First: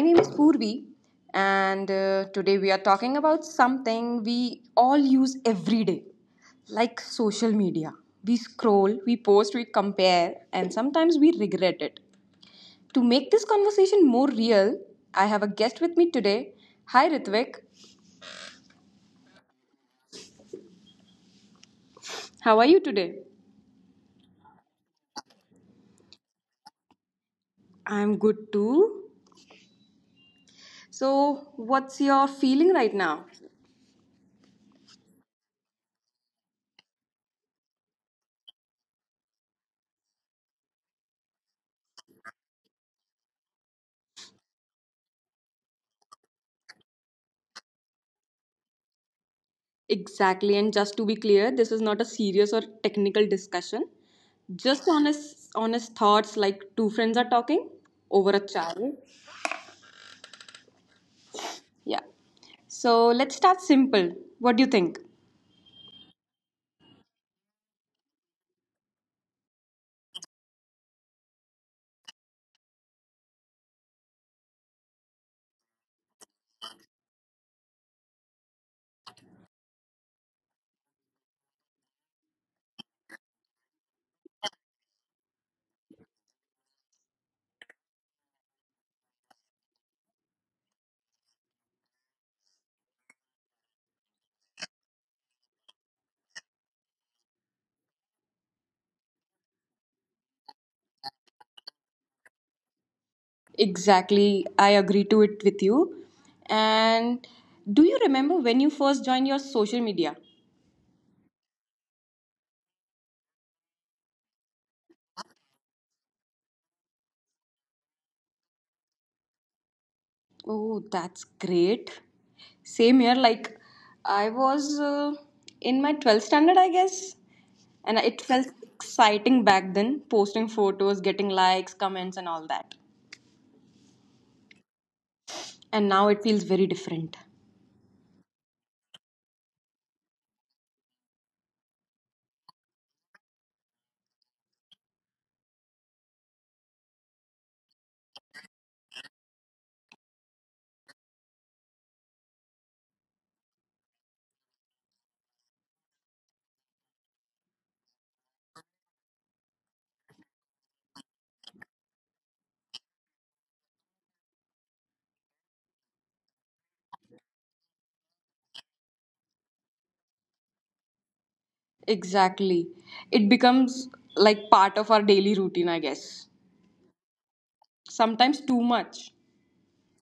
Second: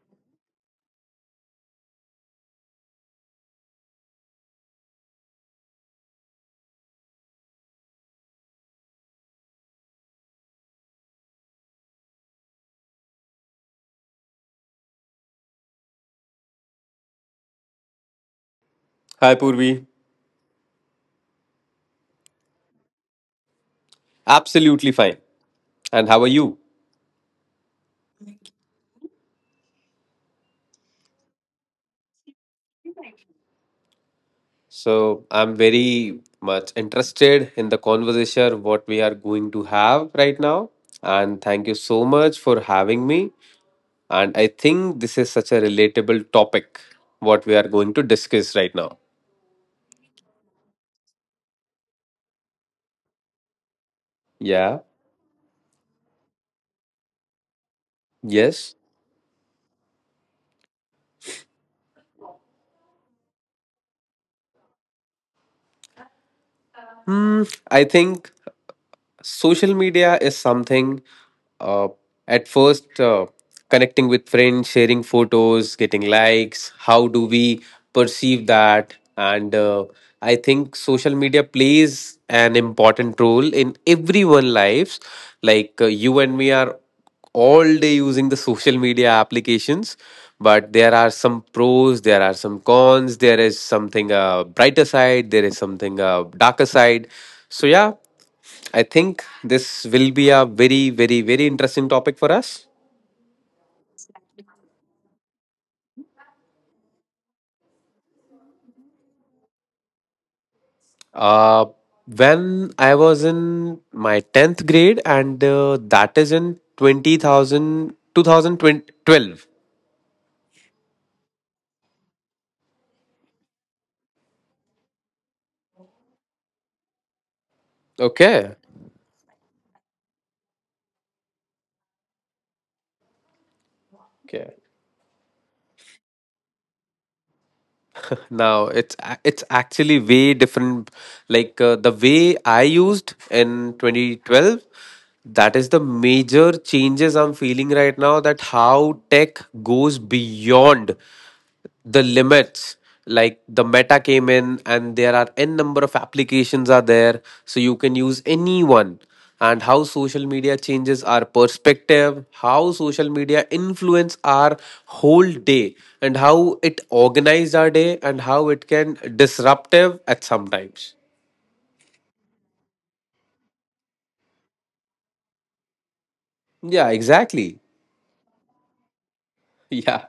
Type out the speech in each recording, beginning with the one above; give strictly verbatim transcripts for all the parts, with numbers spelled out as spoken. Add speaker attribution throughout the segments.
Speaker 1: name is Purvi, and uh, today we are talking about something we all use every day, like social media. We scroll, we post, we compare, and sometimes we regret it. To make this conversation more real, I have a guest with me today. Hi, Ritvik.
Speaker 2: Hi, Purvi.
Speaker 1: How are you today?
Speaker 2: Absolutely fine. And how are you?
Speaker 1: I'm good too. So, what's your feeling right now?
Speaker 2: So, I'm very much interested in the conversation what we are going to have right now. And thank you so much for having me. And I think this is such a relatable topic what we are going to discuss right now.
Speaker 1: Exactly. And just to be clear, this is not a serious or technical discussion.
Speaker 2: Yeah.
Speaker 1: Just honest honest thoughts like two friends are talking over a
Speaker 2: Yes.
Speaker 1: chat. Yeah. So let's start simple. What do you think?
Speaker 2: Hmm. I think social media is something, uh, at first, uh, connecting with friends, sharing photos, getting likes, how do we perceive that? And uh, I think social media plays an important role in everyone lives, like, uh, you and me are all day using the social media applications. But there are some pros, there are some cons, there is something uh, brighter side, there is something uh, darker side. So yeah, I think this will be a very, very, very interesting topic for us.
Speaker 1: Exactly. I agree to it with you. And do you remember when you first joined your social media?
Speaker 2: Uh, when I was in my tenth grade, and uh, that is in twenty thousand, two thousand twelve.
Speaker 1: Oh, that's great. Same here. Like, I was uh, in my twelfth standard, I guess. And it felt
Speaker 2: Okay.
Speaker 1: exciting back then, posting photos, getting likes, comments, and all that.
Speaker 2: Okay.
Speaker 1: And now it feels very different.
Speaker 2: Now it's a- it's actually way different. Like, uh, the way I used in twenty twelve, that is the major changes I'm feeling right now. That how tech goes beyond the limits, like the meta came in and there are n number of applications are there, so you can use any one. And how social media changes our perspective, how social media influence our whole day, and how it organize our day, and how it can disruptive at sometimes.
Speaker 1: Exactly. It becomes like part of our daily routine, I guess.
Speaker 2: Yeah, exactly.
Speaker 1: Sometimes too much.
Speaker 2: Yeah.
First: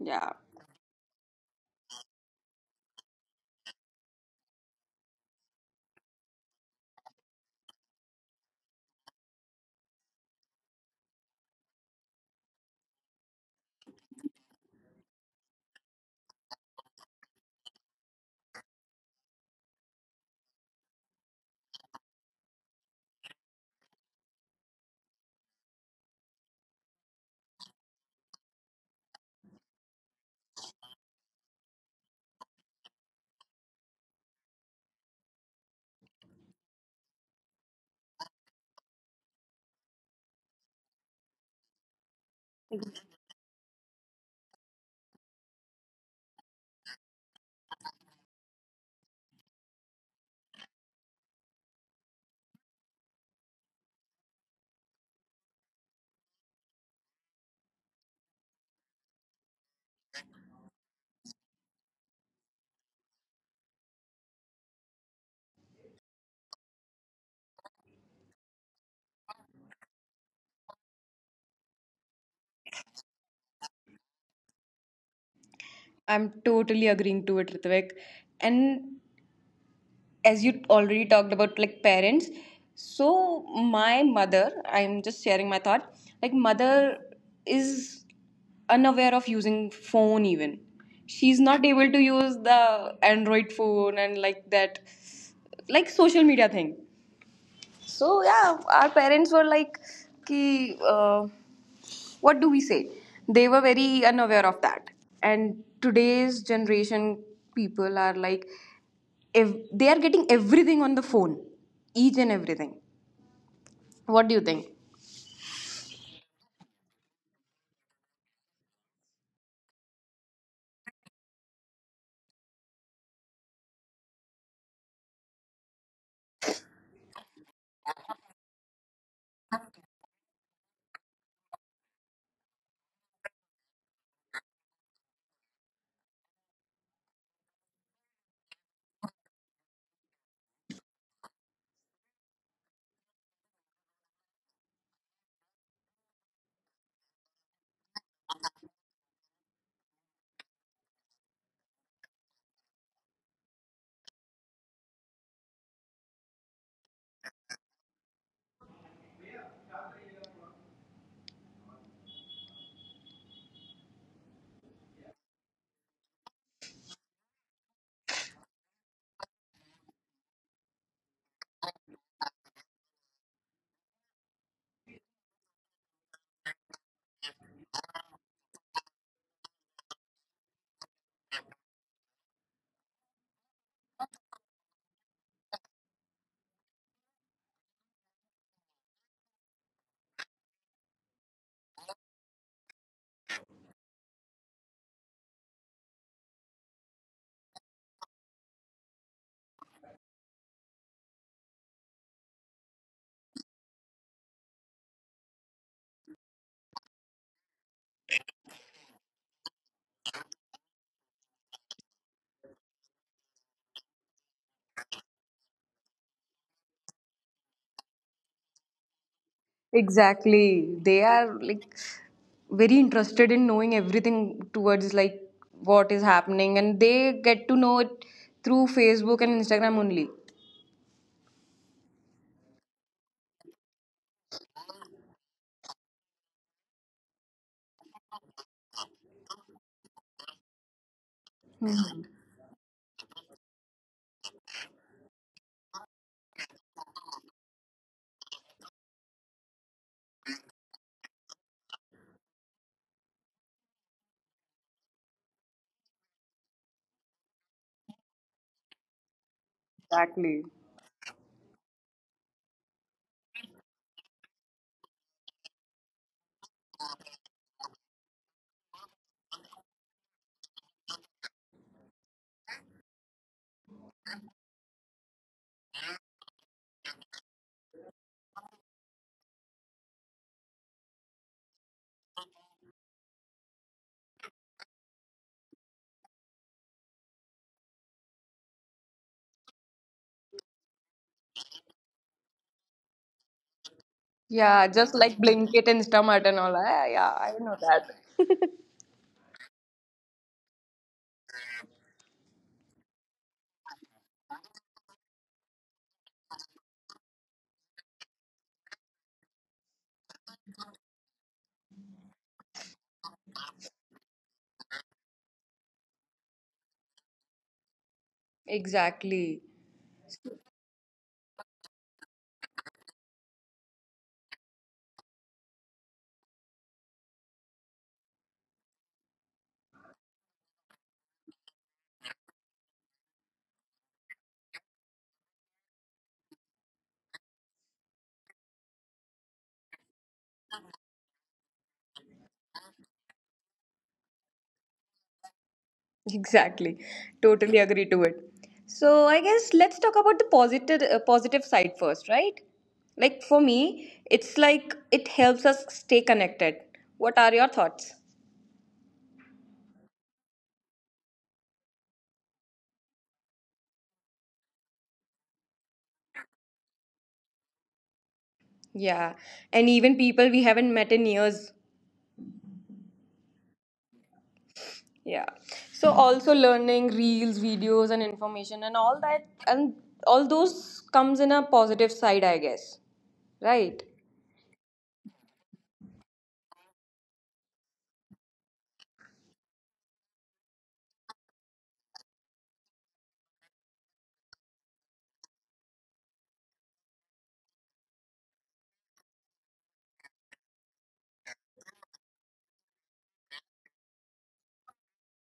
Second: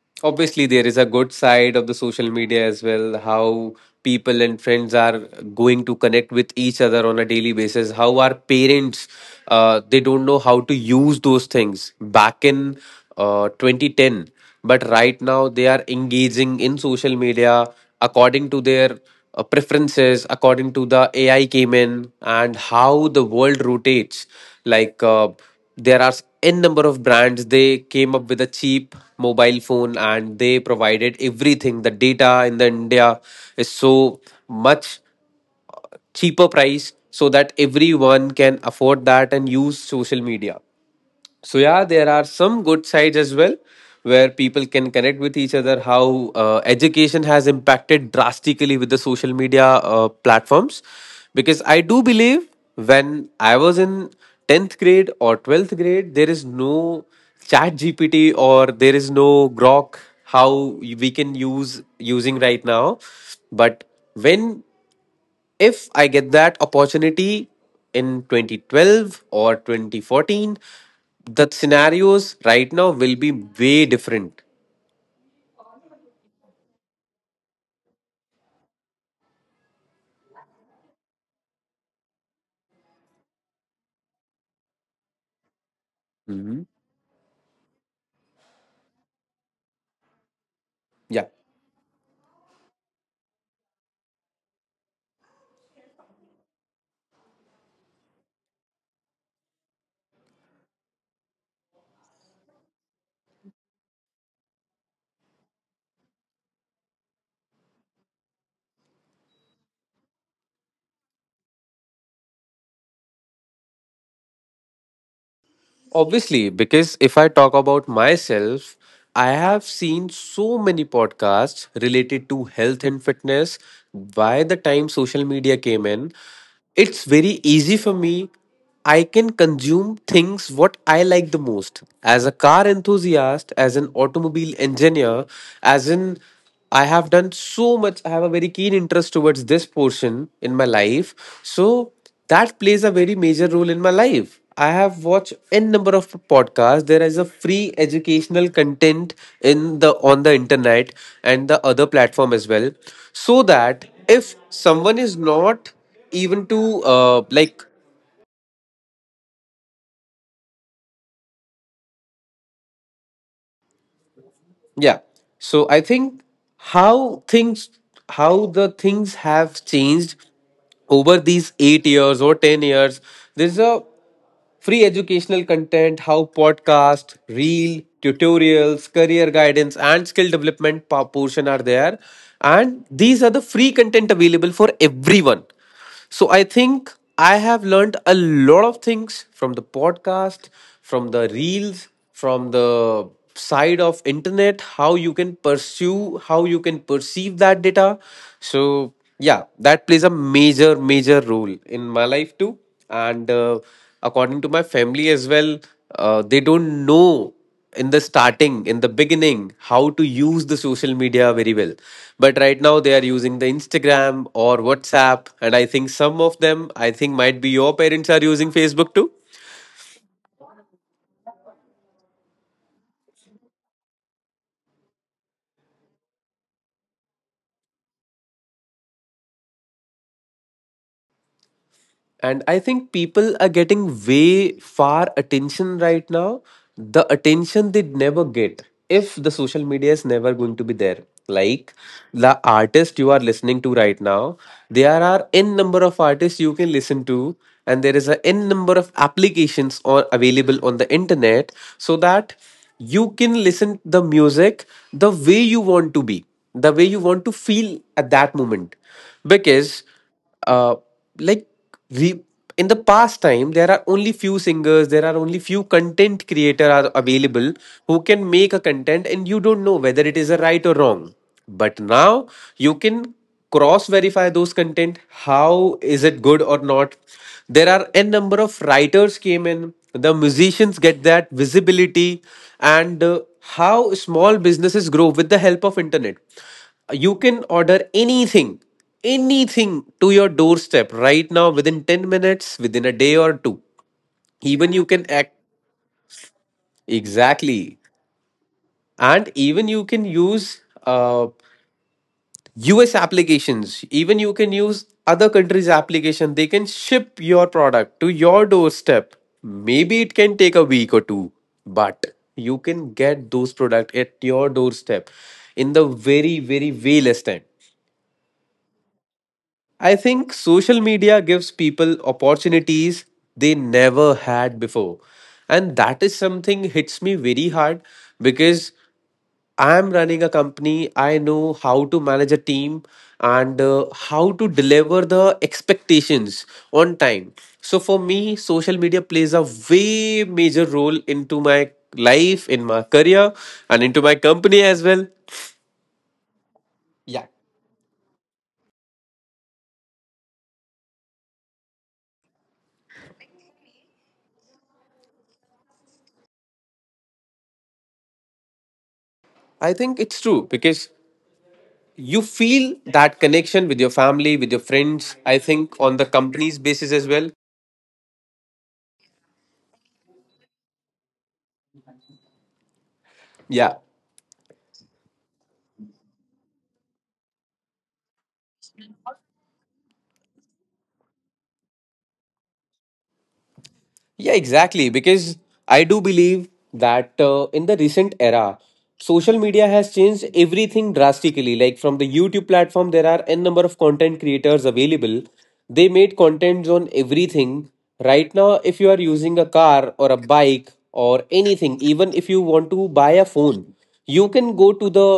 Speaker 1: Yeah.
Speaker 2: Obviously, there is a good side of the social media as well. How people and friends are going to connect with each other on a daily basis, how our parents, uh, they don't know how to use those things back in, uh, twenty ten. But right now, they are engaging in social media according to their, uh, preferences, according to the A I came in and how the world rotates. Like, uh, there are n number of brands, they came up with a cheap mobile phone, and they provided everything. The data in the india is so much cheaper price, so that everyone can afford that and use social media. So yeah, there are some good sides as well where people can connect with each other. How uh, education has impacted drastically with the social media uh, platforms, because I do believe when I was in tenth grade or twelfth grade, there is no Chat G P T or there is no Grok how we can use using right now, but when if I get that opportunity in twenty twelve or twenty fourteen, the scenarios right now will be way different.
Speaker 1: I'm totally agreeing to it, Ritvik. And as you already talked about like parents, so my mother, I'm just sharing my thought, like
Speaker 2: Mhm.
Speaker 1: mother is unaware of using phone even,
Speaker 2: Yeah.
Speaker 1: she's not able to use the Android phone and like that, like social media thing. So yeah, our parents were like, "Ki, uh, what do we say?" They were very unaware of that. And today's generation people are like, if they are getting everything on the phone, each and everything. What do you think?
Speaker 2: Obviously, because if I talk about myself, I have seen so many podcasts related to health and fitness. By the time social media came in, it's very easy for me. I can consume things what I like the most. As a car enthusiast, as an automobile engineer, as an, I have done so much. I have a very keen interest towards this portion in my life. So that plays a very major role in my life. I have watched n number of podcasts. There is a free educational content in the on the internet and the other platform as well. So that if someone is not even to uh, like. Yeah. So I think how things, how the things have changed over these eight years or ten years, there's a free educational content, how podcast, reel tutorials, career guidance and skill development pa- portion are there, and these are the free content available for everyone. So I think I have learned a lot of things from the podcast, from the reels, from the side of internet, how you can pursue, how you can perceive that data. So yeah, that plays a major, major role in my life too. And uh, according to my family as well, uh, they don't know in the starting in the beginning how to use the social media very well, but right now they are using the instagram or whatsapp, and I think some of them, I think might be your parents are using facebook too.
Speaker 1: Exactly, they are like very interested in knowing everything towards like what is happening, and they get to know it through Facebook and Instagram only.
Speaker 2: And I think people are getting way far attention right now, the attention they'd never get if the social media is never going to be there. Like, the artist you are listening to right now, there are n number of artists you can listen to, and there is a n number of applications or available on the internet, so that you can listen the music the way you want to be, the way you want to feel at that moment. Because,
Speaker 1: Exactly.
Speaker 2: uh, like, we in the past time there are only few singers, there are only few content creator are available who can make a content, and you don't know whether it is a right or wrong. But now you can cross verify those content, how is it good or not. There are n number of writers came in, the musicians get that visibility. And uh, how small businesses grow with the help of internet. You can order anything, anything to your doorstep right now, within ten minutes, within a day or two.
Speaker 1: Yeah,
Speaker 2: Even you
Speaker 1: just
Speaker 2: can
Speaker 1: like
Speaker 2: act,
Speaker 1: Blinkit, Instamart, and all. I, yeah, I know
Speaker 2: exactly,
Speaker 1: that.
Speaker 2: and even you can use, uh, us applications, even you can use other countries application, they can ship your product to your doorstep, maybe it can take a week or two, but you can get those product at your doorstep in the very very way less time.
Speaker 1: Exactly.
Speaker 2: I think social media gives people opportunities they never had before. And that is something hits me very hard, because I am running a company. I know how to manage a team and uh, how to deliver the expectations on time. So for me, social media plays a way major role into my life, in my career, and into my company as well.
Speaker 1: Exactly.
Speaker 2: Yeah.
Speaker 1: Totally agree to it. So I guess let's talk about the positive uh, positive side first, right? Like for me, it's like it helps us stay connected. What are your thoughts?
Speaker 2: I think it's true because you feel that connection with your family, with your friends, I think on the company's basis as well.
Speaker 1: Yeah. And even people we haven't met in years.
Speaker 2: Yeah.
Speaker 1: Yeah. So also learning reels, videos and information and all that, and all those comes in a positive side, I guess. Right?
Speaker 2: Yeah, exactly, because I do believe that, uh, in the recent era, social media has changed everything drastically. Like from the youtube platform, there are n number of content creators available, they made contents on everything. Right now, if you are using a car or a bike or anything, even if you want to buy a phone, you can go to the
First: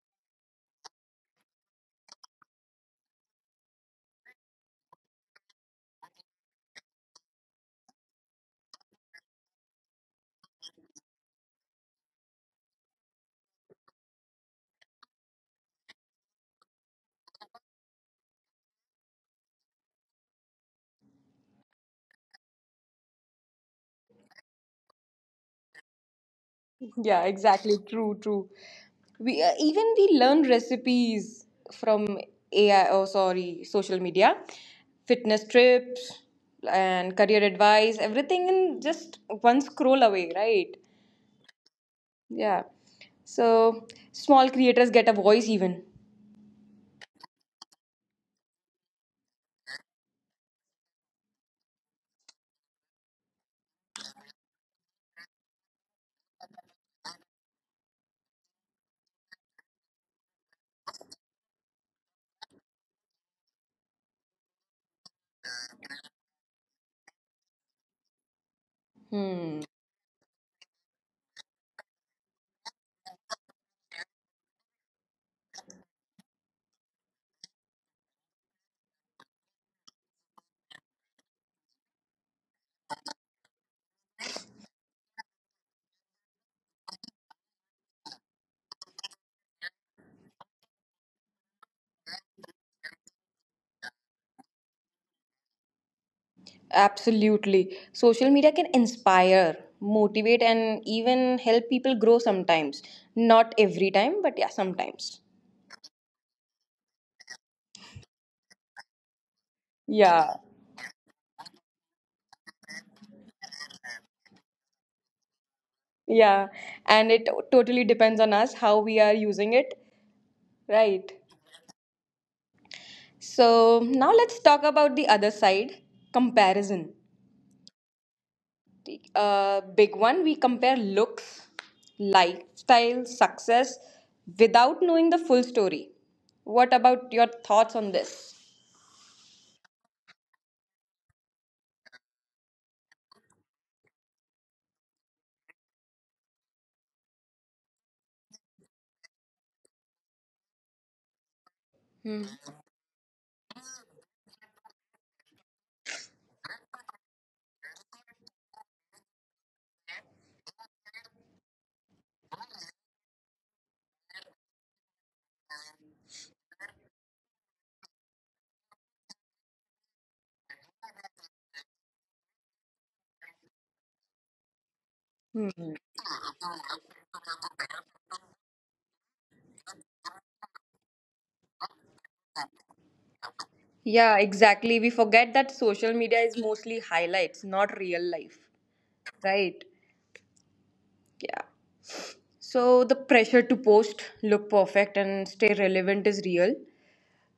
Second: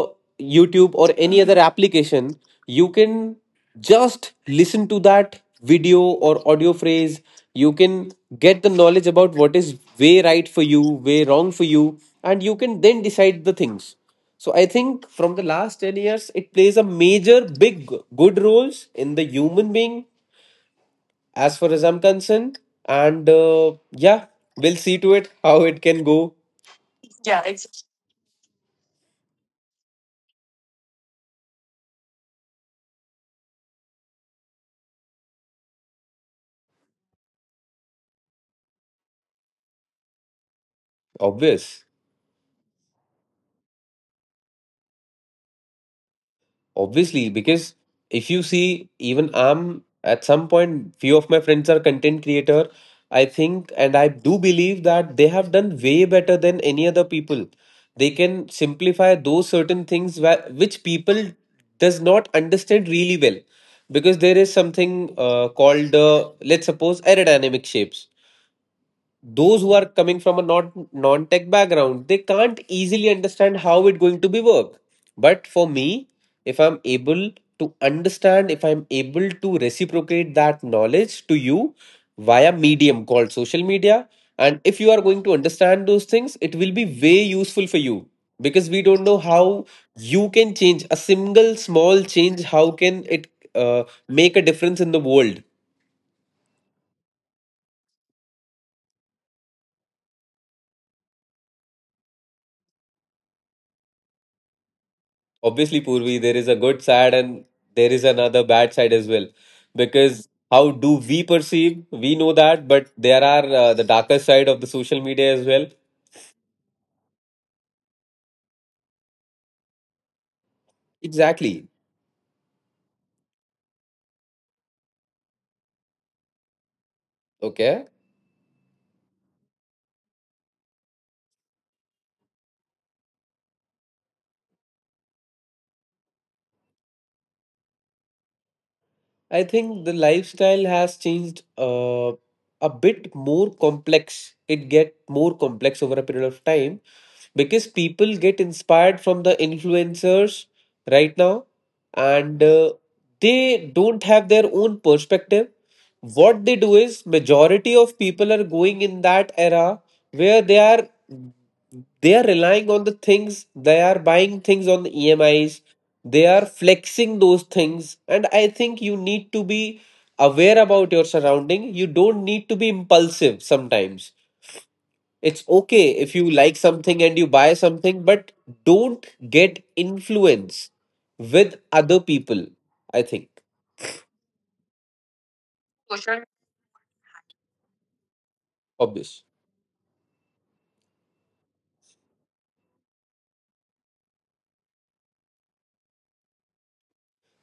Speaker 2: YouTube or any other application, you can just listen to that video or audio phrase. You can get the knowledge about what is way right for you, way wrong for you, and you can then decide the things. So I think from the last ten years, it plays a major, big, good roles in the human being as far as I'm concerned. And uh, yeah, we'll see to it how it can go.
Speaker 1: Yeah, exactly. True, true. We uh, even we learn recipes from A I. Oh, sorry, social media, fitness tips, and career advice. Everything in just one scroll away, right?
Speaker 2: Obvious.
Speaker 1: Yeah. So small creators get a voice even.
Speaker 2: Obviously, because if you see, even I'm at some point, few of my friends are content creator. I think and I do believe that they have done way better than any other people. They can simplify those certain things wha- which people does not understand really well, because there is something uh, called, uh, let's suppose, aerodynamic shapes. Those
Speaker 1: Hmm.
Speaker 2: who are coming from a not non-tech background, they can't easily understand how it's going to be work. But for me, if I'm able to understand, if I'm able to reciprocate that knowledge to you via medium called social media, and if you are going to understand those things, it will be way useful for you. Because we don't know how you can change a single small change, how can it, uh, make a difference in the world.
Speaker 1: Absolutely. Social media can inspire, motivate, and even help people grow sometimes. Not every time, but yeah, sometimes.
Speaker 2: Obviously, Purvi, there is a good side and there is another bad side as well. Because
Speaker 1: Yeah.
Speaker 2: how do we perceive? We know that, but there are, uh, the darker side of the social media as well.
Speaker 1: Yeah, and it totally depends on us how we are using it, right?
Speaker 2: Exactly.
Speaker 1: So now let's talk about the other side: comparison.
Speaker 2: Okay.
Speaker 1: The uh, big one, we compare looks, lifestyle, success without knowing the full story. What about your thoughts on this?
Speaker 2: I think the lifestyle has changed, uh, a bit more complex. It get more complex over a period of time, because people get inspired from the influencers right now,
Speaker 1: Hmm.
Speaker 2: and uh, they don't have their own perspective. What they do is majority of people are going in that era where they are they are relying on the things, they are buying things on the EMIs, they are flexing those things. And I think you need to be aware about your surrounding. You don't need to be impulsive sometimes. It's
Speaker 1: Hmm.
Speaker 2: okay if you like something and you buy something, but don't get influence with other people, I think.
Speaker 1: Yeah, exactly. We forget that social media is mostly highlights, not real life,
Speaker 2: Obvious.
Speaker 1: right? Yeah. So the pressure to post, look perfect, and stay relevant is real,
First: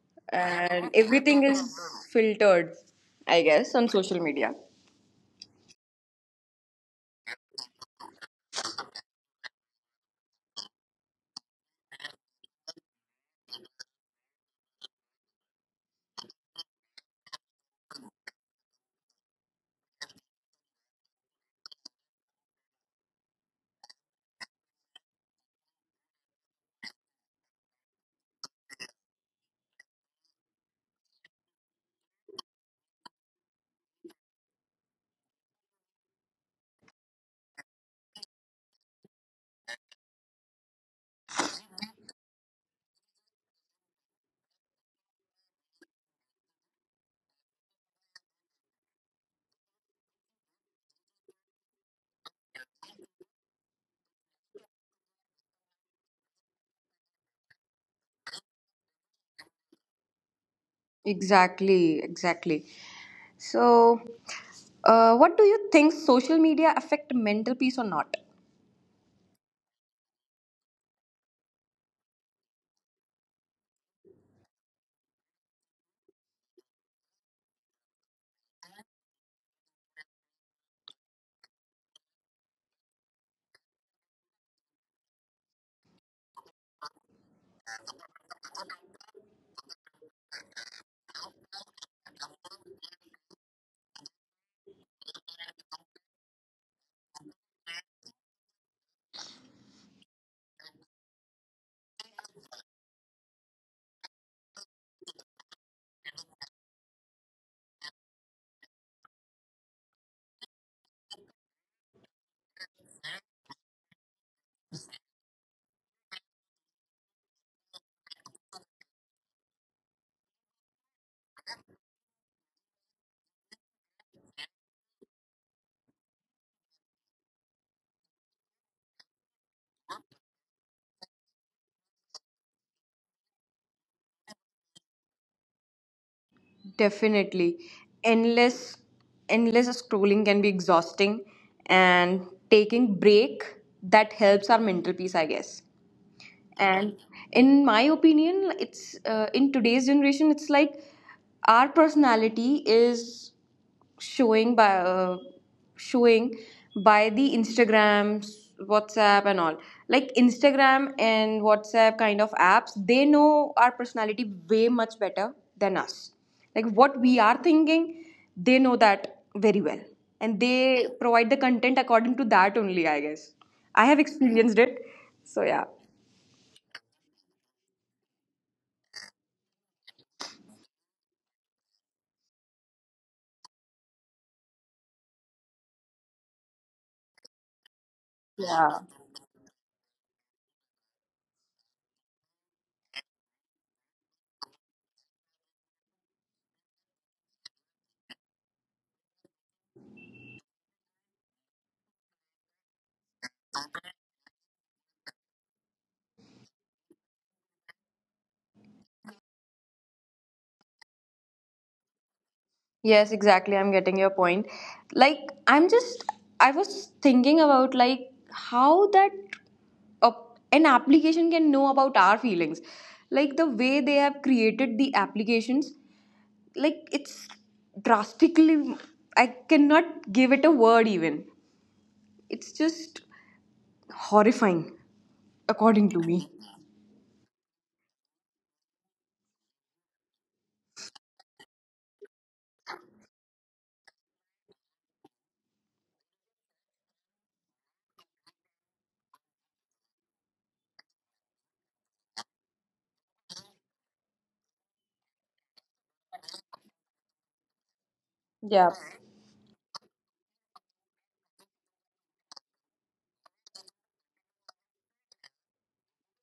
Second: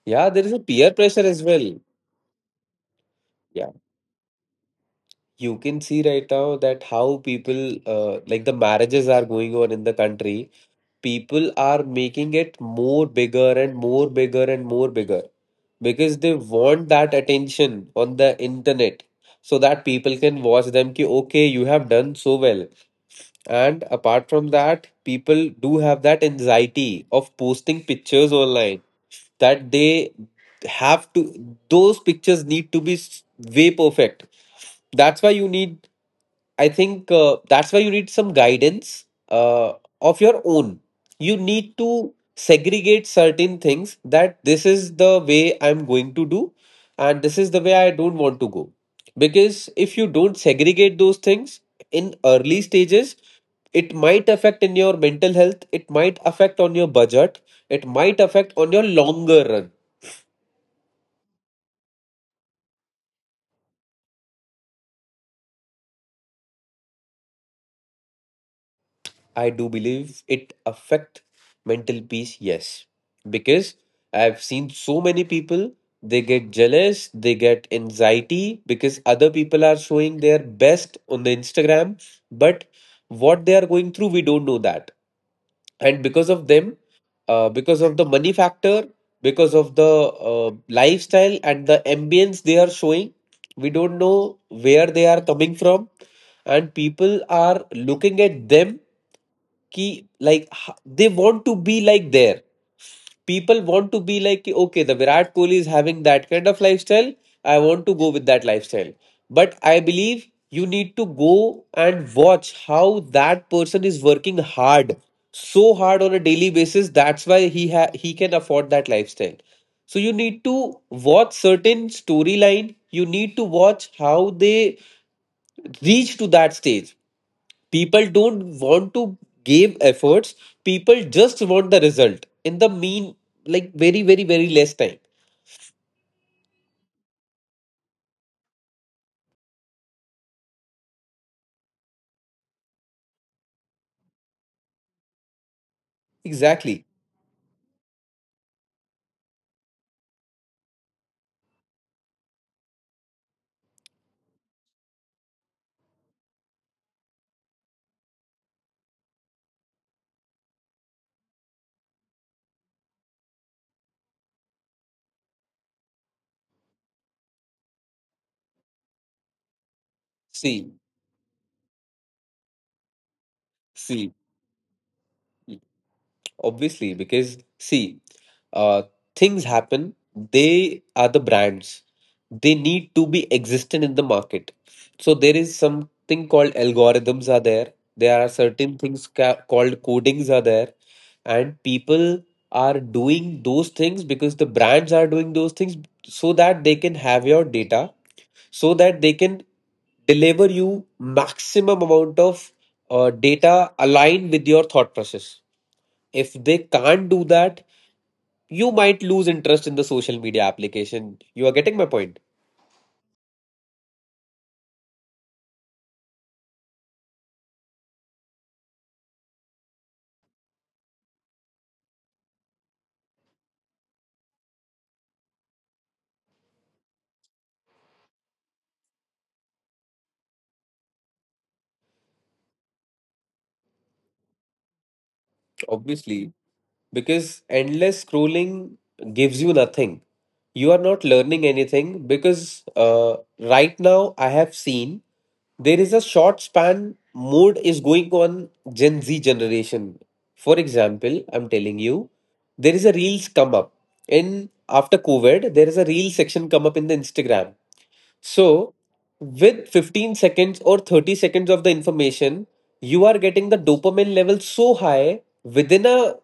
Speaker 2: Yeah, there is a
Speaker 1: and
Speaker 2: peer pressure
Speaker 1: everything
Speaker 2: as
Speaker 1: is
Speaker 2: well.
Speaker 1: filtered, I
Speaker 2: Yeah,
Speaker 1: guess, on social media.
Speaker 2: you can see right now that how people uh, like the marriages are going on in the country. People are making it more bigger and more bigger and more bigger because they want that attention on the internet, so that people can watch them, ki okay, you have done so well. And apart from that, people do have that anxiety of posting pictures online, that they have to, those pictures need to be s- way perfect. That's why you need, I think uh, that's why you need some guidance uh, of your own. You need to segregate certain things that this is the way I'm going to do, and this is the way I don't want to go. Because if you don't segregate those things in early stages, it might affect in your mental health, it might affect on your budget, it might affect on your longer run.
Speaker 1: Exactly, exactly. So, uh, what do you think? Social media affect mental peace or not?
Speaker 2: I do believe it affect mental peace, yes. Because I've seen so many people, they get jealous, they get anxiety because other people are showing their best on the Instagram, but what they are going through, we don't know that. And because of them, uh, because of the money factor, because of the uh, lifestyle and the ambience they are showing, we don't know where they are coming from. And people are looking at them कि, like h- they want to be like there. People want to be like कि, okay, the Virat Kohli is having that kind of lifestyle, I want to go with that lifestyle. But I believe you need to go and watch how that person is working hard, so hard on a daily basis, that's why he ha- he can afford that lifestyle. So you need to watch certain storyline, you need to watch how they reach to that stage. People don't want to give efforts. People just want the result in the mean, like very, very, very less time.
Speaker 1: Definitely, endless, endless scrolling can be exhausting, and taking break, that helps our mental peace, I guess.
Speaker 2: Exactly.
Speaker 1: And in my opinion, it's uh, in today's generation, it's like our personality is showing by uh, showing by the Instagrams, WhatsApp and all. Like Instagram and WhatsApp kind of apps, they know our personality way much better than us. Like what we are thinking, they know that very well, and
Speaker 2: See,
Speaker 1: they provide the content according to that only, I guess. I have
Speaker 2: see.
Speaker 1: experienced it, so yeah.
Speaker 2: Obviously, because see, uh, things happen. They are the brands. They need to be existent in the market. So there is something called algorithms are there. There are certain things ca- called codings are there, and people are doing those things because the brands are doing those things, so that they can have your data, so that they can deliver you maximum amount of uh, data aligned with your thought process. If they can't do that, you might lose interest in the social media application. You are getting my point,
Speaker 1: Yes, exactly. I'm getting your point. Like, I'm just, I was thinking about, like, how that a, an application can know about our feelings. Like the way they have created the applications, like it's drastically, I cannot give it a word even. It's just horrifying, according to
Speaker 2: obviously,
Speaker 1: me.
Speaker 2: because endless scrolling gives you nothing. You are not learning anything, because uh, right now I have seen there is a short span mode is going on Gen Z generation. For example, I'm telling you, there is a reels come up in after COVID. There is a reel section come up in the Instagram. So,
Speaker 1: Yeah.
Speaker 2: with fifteen seconds or thirty seconds of the information, you are getting the dopamine level so high within a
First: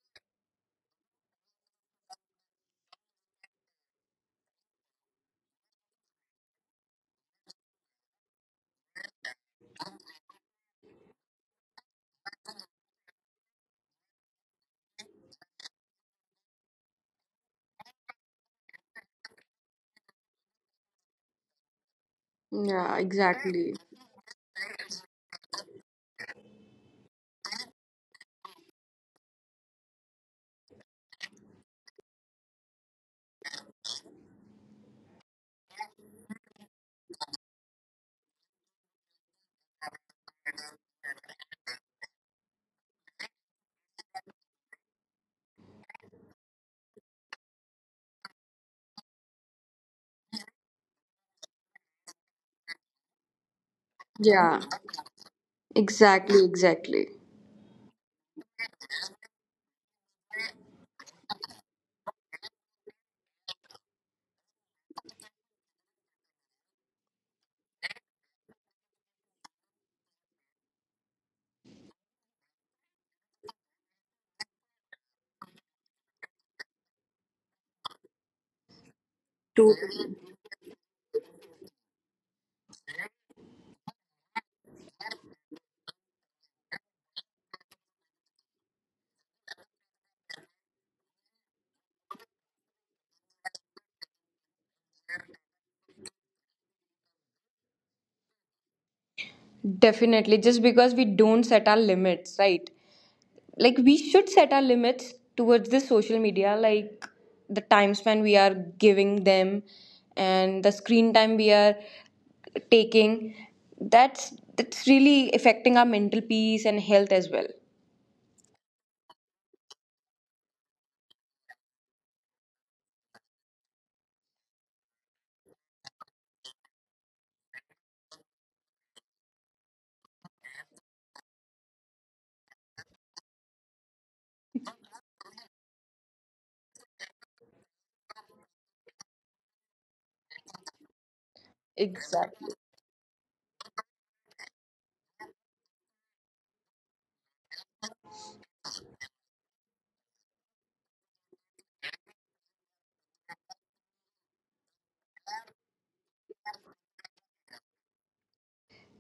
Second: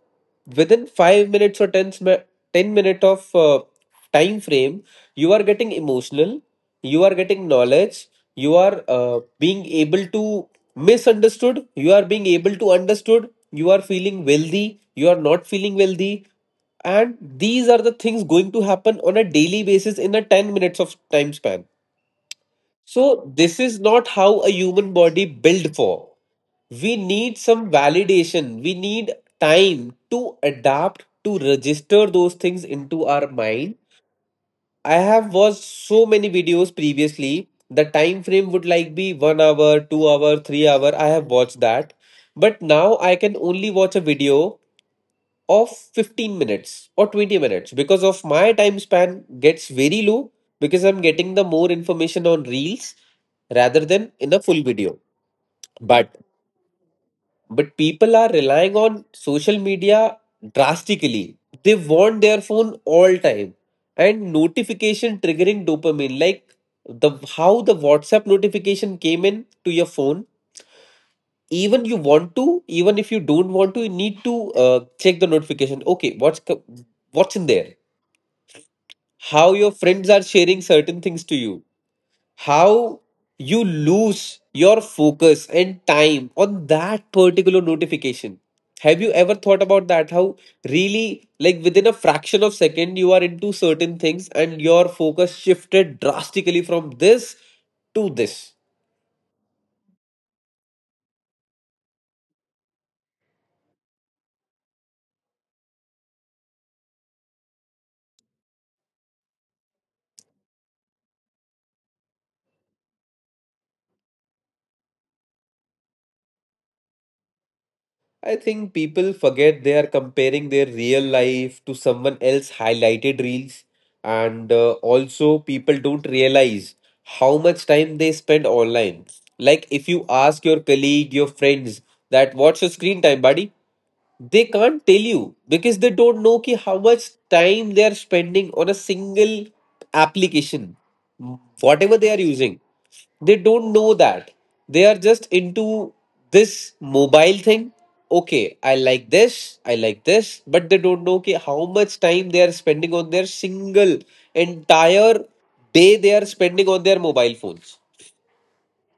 Speaker 2: within five minutes or ten sm- ten minute of uh, time frame, you are getting emotional, you are getting knowledge, you are uh, being able to misunderstood, you are being able to understood, you are feeling wealthy, you are not feeling wealthy, and these are the things going to happen on a daily basis in a ten minutes of time span.
Speaker 1: Yeah,
Speaker 2: So this
Speaker 1: exactly.
Speaker 2: is not how a human body built for. We need some validation. We need time to adapt to register those things into our mind. I have watched so many videos previously. The time frame would like be one hour, two hour, three hour. I have watched that. But now I can only watch a video of fifteen minutes or twenty minutes because of my time span gets very low, because I'm getting the more information on reels rather than in a
Speaker 1: Yeah,
Speaker 2: full video. But
Speaker 1: exactly, exactly.
Speaker 2: but people are relying on social media drastically. They want their phone all time, and notification triggering dopamine like, the how the WhatsApp notification came in to your phone, even you want to, even if you don't want to, you need to uh, check the notification, okay what's co- what's in there, how your friends are sharing certain things to you, how you lose your focus and time on that particular notification. Have you ever thought about that? How really, like within a fraction of second, you are into certain things and your focus shifted drastically from this to this.
Speaker 1: Definitely, just because we don't set our limits, right? Like, we should set our limits towards the social media, like the time span we are giving them and the screen time we are taking. That's that's really affecting our mental peace and health as well.
Speaker 2: I think people forget they are comparing their real life to someone else highlighted reels, and uh, also people don't realize how much time they spend online. Like if you ask your colleague, your friends, that what's your screen time buddy? They can't tell you, because they don't know ki how much time they are spending on a single application, whatever they are
Speaker 1: Exactly.
Speaker 2: using. They don't know that. They are just into this mobile thing, okay I like this, I like this, but they don't know ki how much time they are spending on their single entire day, they are spending on their mobile phones.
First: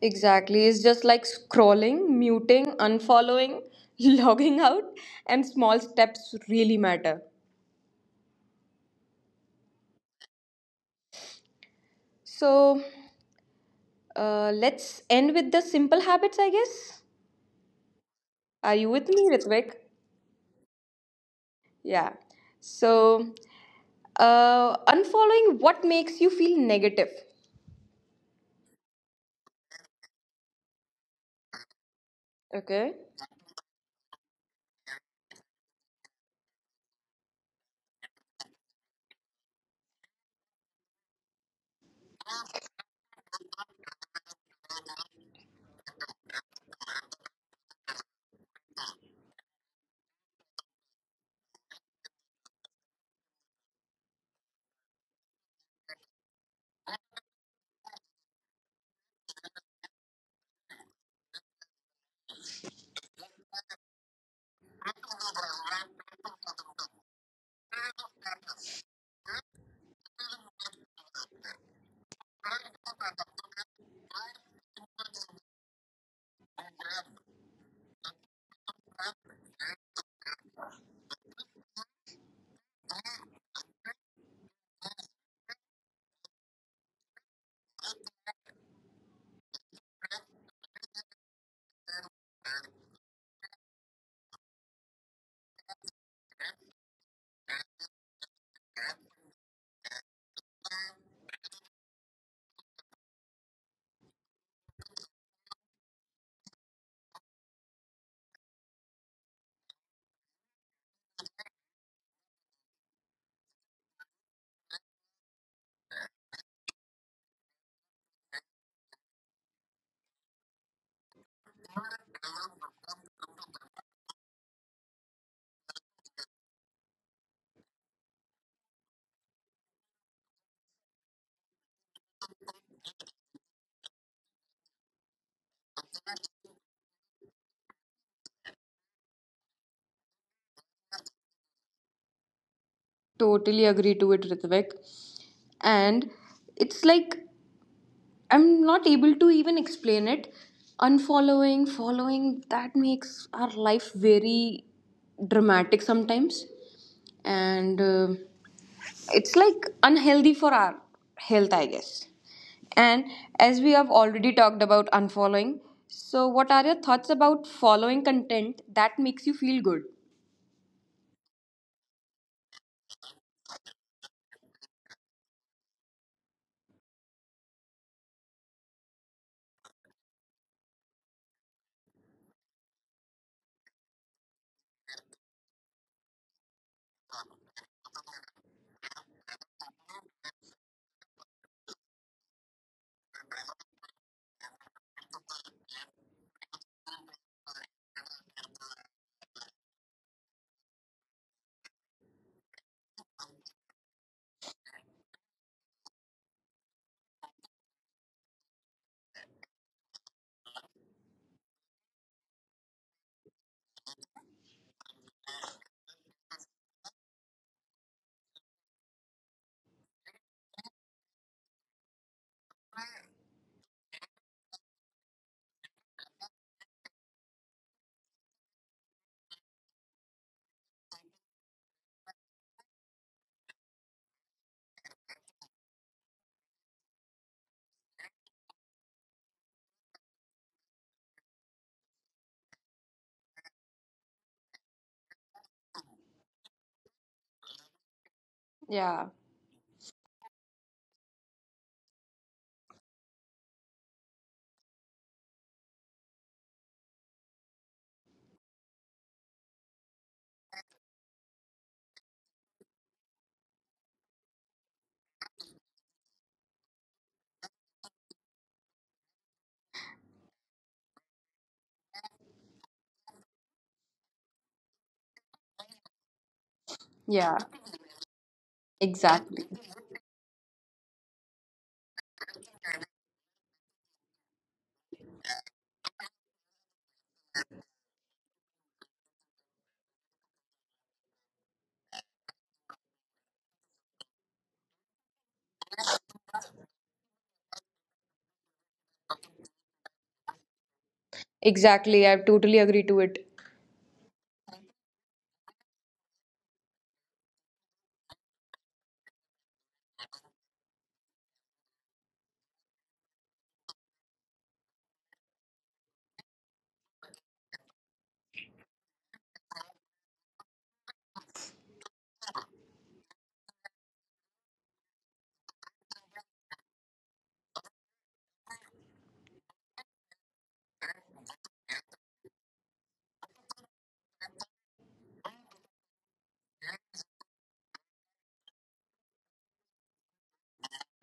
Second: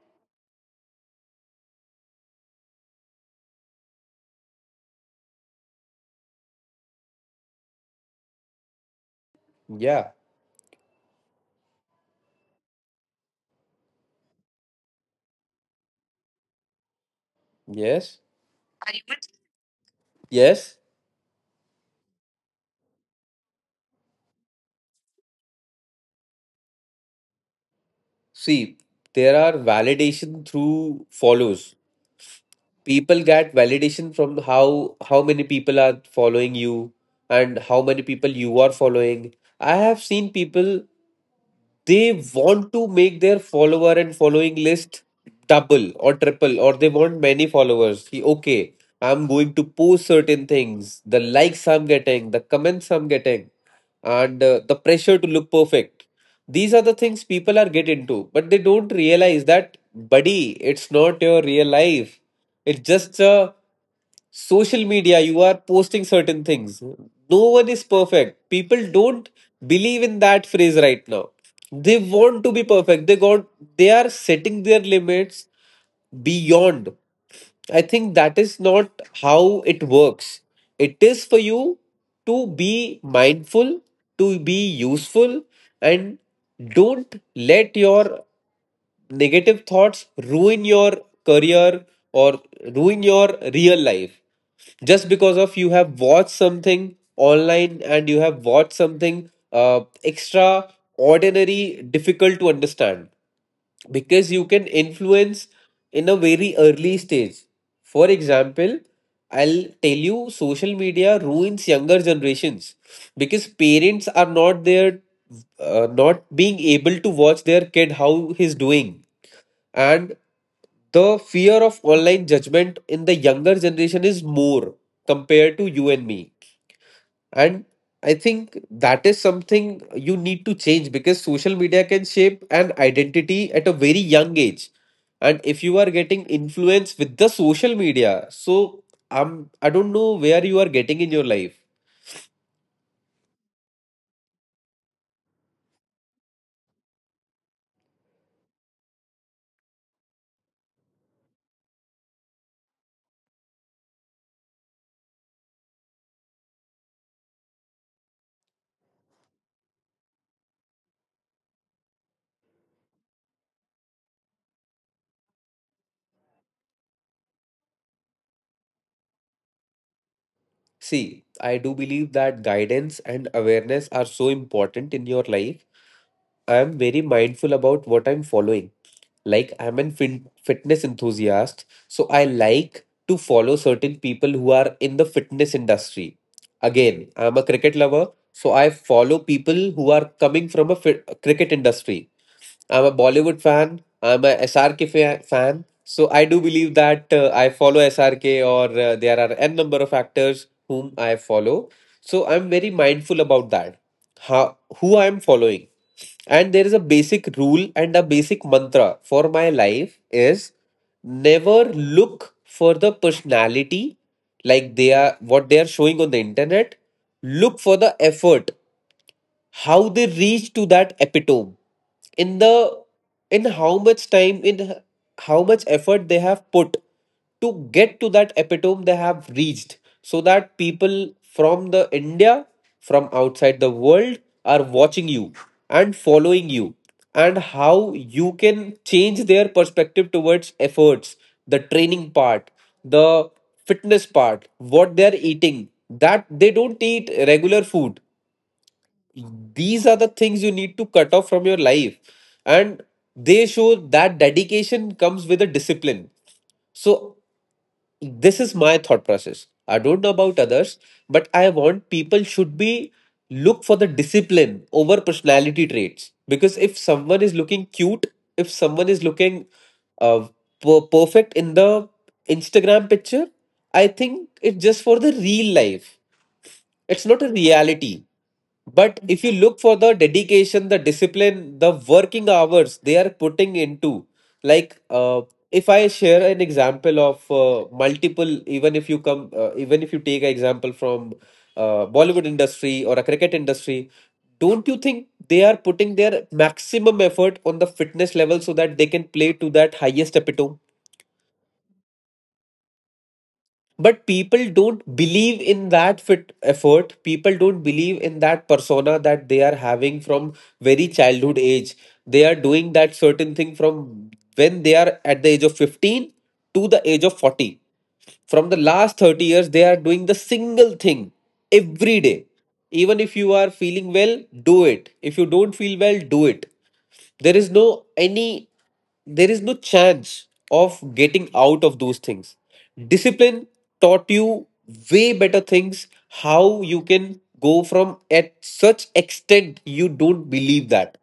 Speaker 1: Exactly. It's just like scrolling, muting, unfollowing, logging out, and small steps really matter.
Speaker 2: Yeah.
Speaker 1: So, Uh, let's end with the simple habits, I guess.
Speaker 2: Yes.
Speaker 1: Are you with me, Ritvik?
Speaker 2: Yes.
Speaker 1: Yeah. So, uh, unfollowing what makes you feel negative.
Speaker 2: See, there are validation through follows.
Speaker 1: Okay.
Speaker 2: People get validation from how how many people are following you and how many people you are following. I have seen people, they want to make their follower and following list double or triple, or they want many followers, ki okay, I'm going to post certain things, the likes I'm getting, the comments I'm getting, and uh, the pressure to look perfect, these are the things people are get into. But they don't realize that buddy, it's not your real life, it's just a social media, you are posting certain things. No one is perfect. People don't believe in that phrase right now. They want to be perfect. They got, they are setting their limits beyond. I think that is not how it works. It is for you to be mindful, to be useful, and don't let your negative thoughts ruin your career or ruin your real life. Just because of you have watched something online, and you have watched something uh, extraordinary, difficult to understand, because you can influence in a very early stage. For example, I'll tell you, social media ruins younger generations because parents are not there, uh, not being able to watch their kid how he's doing. And the fear of online judgment in the younger generation is more compared to you and me. And I think that is something you need to change, because social media can shape an identity at a very young age. And if you are getting influence with the social media, so I'm, I don't know where you are getting in your life.
Speaker 1: Totally agree to it, Ritvik. And it's like I'm not able to even explain it. Unfollowing, following, that makes our life very dramatic sometimes. And uh, it's like unhealthy for our health, I guess. And as we have already talked about unfollowing, so what are your thoughts about following content that makes you feel good?
Speaker 2: See, I do believe that guidance and awareness are so important in your life. I am very mindful about what I'm following. Like I'm a fin- fitness enthusiast, so I like to follow certain people who are in the fitness industry. Again, I'm a cricket lover, so I follow people who are coming from a fit- cricket industry. I'm a Bollywood fan. I'm a S R K fa- fan. So I do believe that uh, I follow S R K, or uh, there are n number of actors whom I follow. So I'm very mindful about that. How, who I'm following. And there is a basic rule and a basic mantra for my life is, never look for the personality, like they are what they are showing on the internet. Look for the effort, how they reach to that epitome, in the, in how much time, in h- how much effort they have put to get to that epitome they have reached, so that people from the India, from outside the world, are watching you and following you, and how you can change their perspective towards efforts, the training part, the fitness part, what they are eating, that they don't eat regular food,
Speaker 1: Yeah,
Speaker 2: these are the things you need to cut off from your life. And they show that dedication comes with a discipline. So this is my thought process. I don't know about others, but I want people should be, look for the discipline over personality traits. Because if someone is looking cute, if someone is looking uh, per- perfect in the Instagram picture, I think it's just for the real life, it's not a
Speaker 1: yeah,
Speaker 2: reality. But if you
Speaker 1: exactly.
Speaker 2: look for the dedication, the discipline, the working hours they are putting into, like uh, if I share an example of uh, multiple, even if you come, uh, even if you take an example from uh, Bollywood industry or a cricket industry, don't you think they are putting their maximum effort on the fitness level so that they can play to that highest epitome?
Speaker 1: Exactly, I totally agree to it.
Speaker 2: But people don't believe in that fit effort, people don't believe in that persona that they are having from very childhood age. They are doing that certain thing from when they are at the age of fifteen to the age of forty. From the last thirty years they are doing the single thing every day. Even if you are feeling well, do it. If you don't feel well, do it. There is no any, there is no chance of getting out of those things. Discipline taught you way better things, how you can go from at such extent you don't believe that.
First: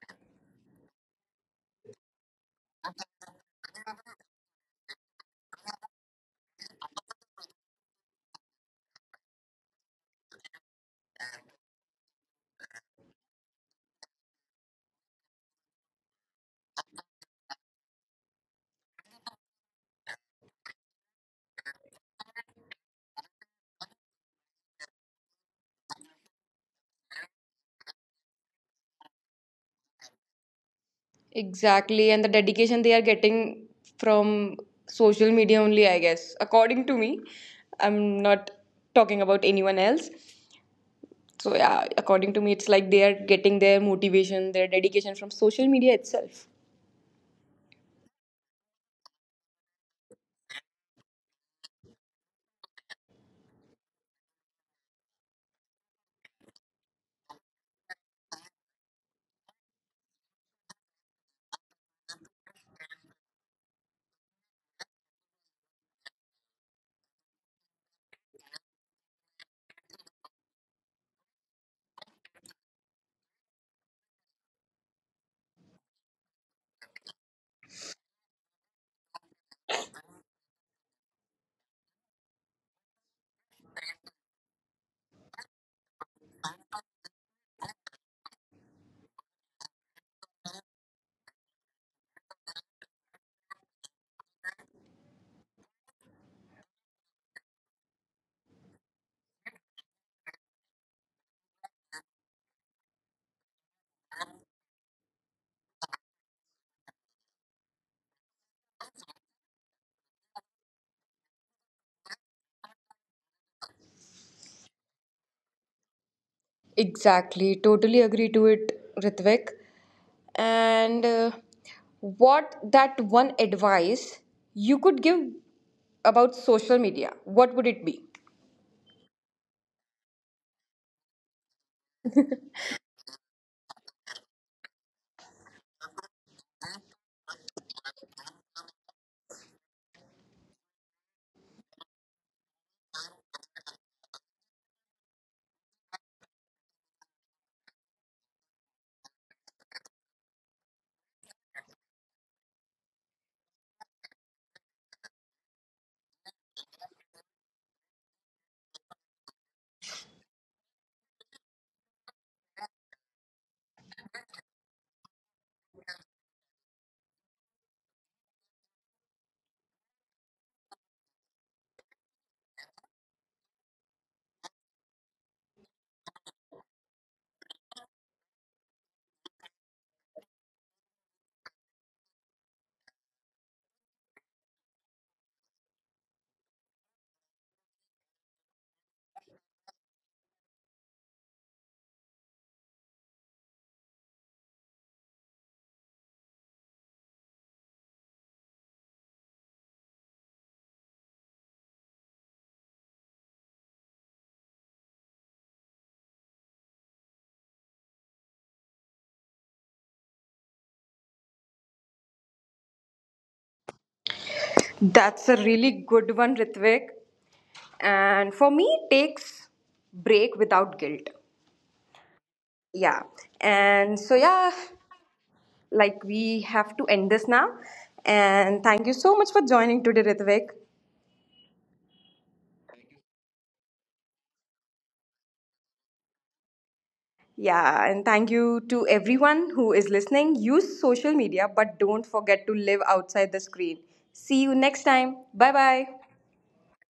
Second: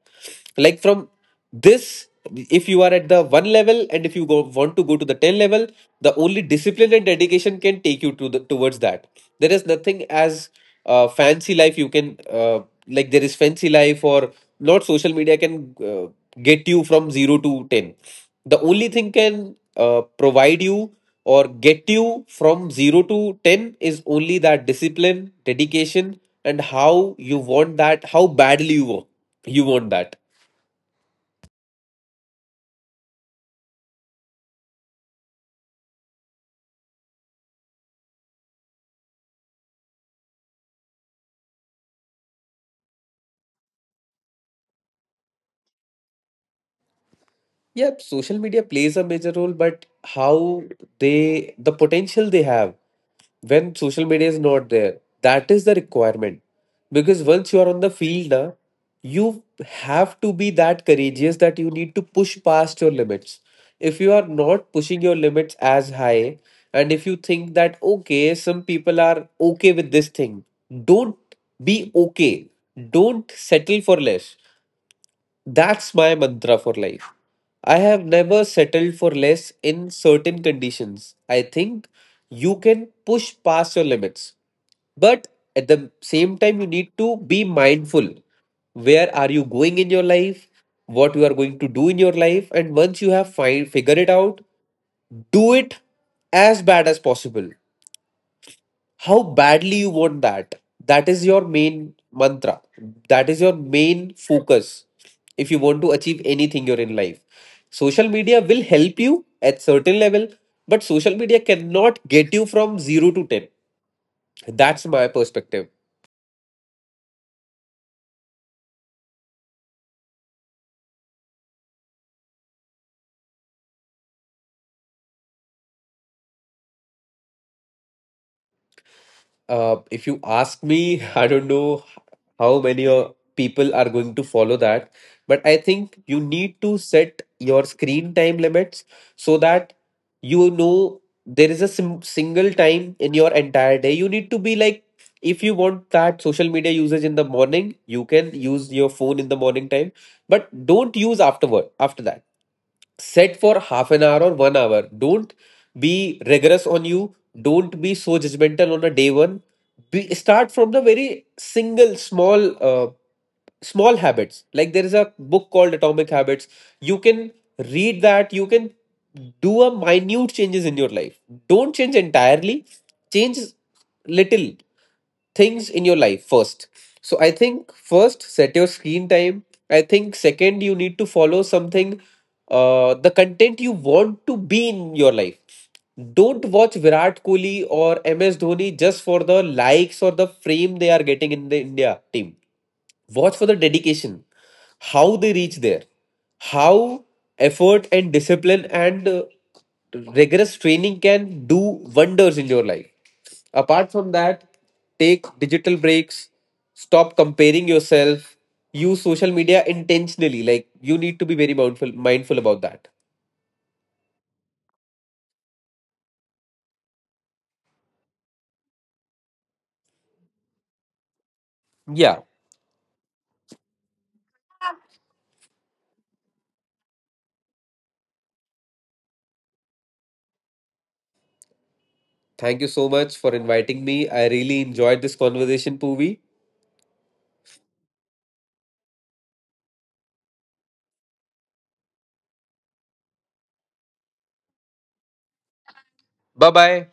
Speaker 2: Like from this, if you are at the one level and if you go want to go to the ten level, the only discipline and dedication can take you to the towards that. There is nothing as uh, fancy life, you can uh, like there is fancy life or not, social media can uh, get you from zero to ten. The only thing can uh, provide you or get you from zero to ten is only that discipline dedication, and how you want that, how badly you wa- you want that.
Speaker 1: Exactly, and the dedication they are getting from social media only, I guess. According to me, I'm not talking about anyone else. So, yeah, according to me, it's like they are getting their motivation, their dedication from social media itself.
Speaker 2: Yep, social media plays a major role, but how they, the potential they have when social media is not there, that is the requirement. Because once you are on the field, na, you have to be that courageous that you need to push past your limits. If you are not pushing your limits as high, and if you think that, okay, some people are okay with this thing, don't be okay. Don't settle for less. That's my mantra for life. I have never settled for less in certain conditions. I think you can push past your limits, but at the same time, you need to be mindful. Where are you going in your life? What you are going to do in your life? And once you have find figure it out, do it as bad as possible, how badly you want that, that is your main mantra, that is your main focus. If you want to achieve anything you're in life, social media will help you at certain level, but social media cannot get you from zero to ten. That's my perspective.
Speaker 1: Exactly, totally agree to it, Ritvik. And uh, what that one advice you could give about social media, what would it be?
Speaker 2: Uh, if you ask me, I don't know how many uh, people are going to follow that, but I think you need to set your screen time limits, so that you know there is a sim- single time in your entire day. You need to be like, if you want that social media usage in the morning, you can use your phone in the morning time, but don't use afterward after that. Set for half an hour or one hour. Don't be rigorous on you. Don't be so judgmental on a day one. Be, start from the very single small uh, small habits. Like there is a book called Atomic Habits. You can read that. You can do a minute changes in your life. Don't change entirely. Change little things in your life first. So I think first set your screen time. I think second you need to follow something, uh the content you want to be in your life. Don't watch Virat Kohli or M S Dhoni just for the likes or the fame they are getting in the India team. Watch for the dedication, how they reach there, how effort and discipline and uh, rigorous training can do wonders in your life. Apart from that, take digital breaks, stop comparing yourself, use social media intentionally. Like you need to be very mindful mindful about that.
Speaker 1: That's a really good one, Ritvik. And for me, it takes break without guilt.
Speaker 2: Yeah.
Speaker 1: Yeah. And so yeah, like we have to end this now. And thank you so much for joining today, Ritvik.
Speaker 2: Thank you so much for inviting me. I really enjoyed this conversation, Poovi.
Speaker 1: Yeah, and thank you to everyone who is listening. Use social media but don't forget to live outside the screen. See you next time. Bye bye.
Speaker 2: Bye bye.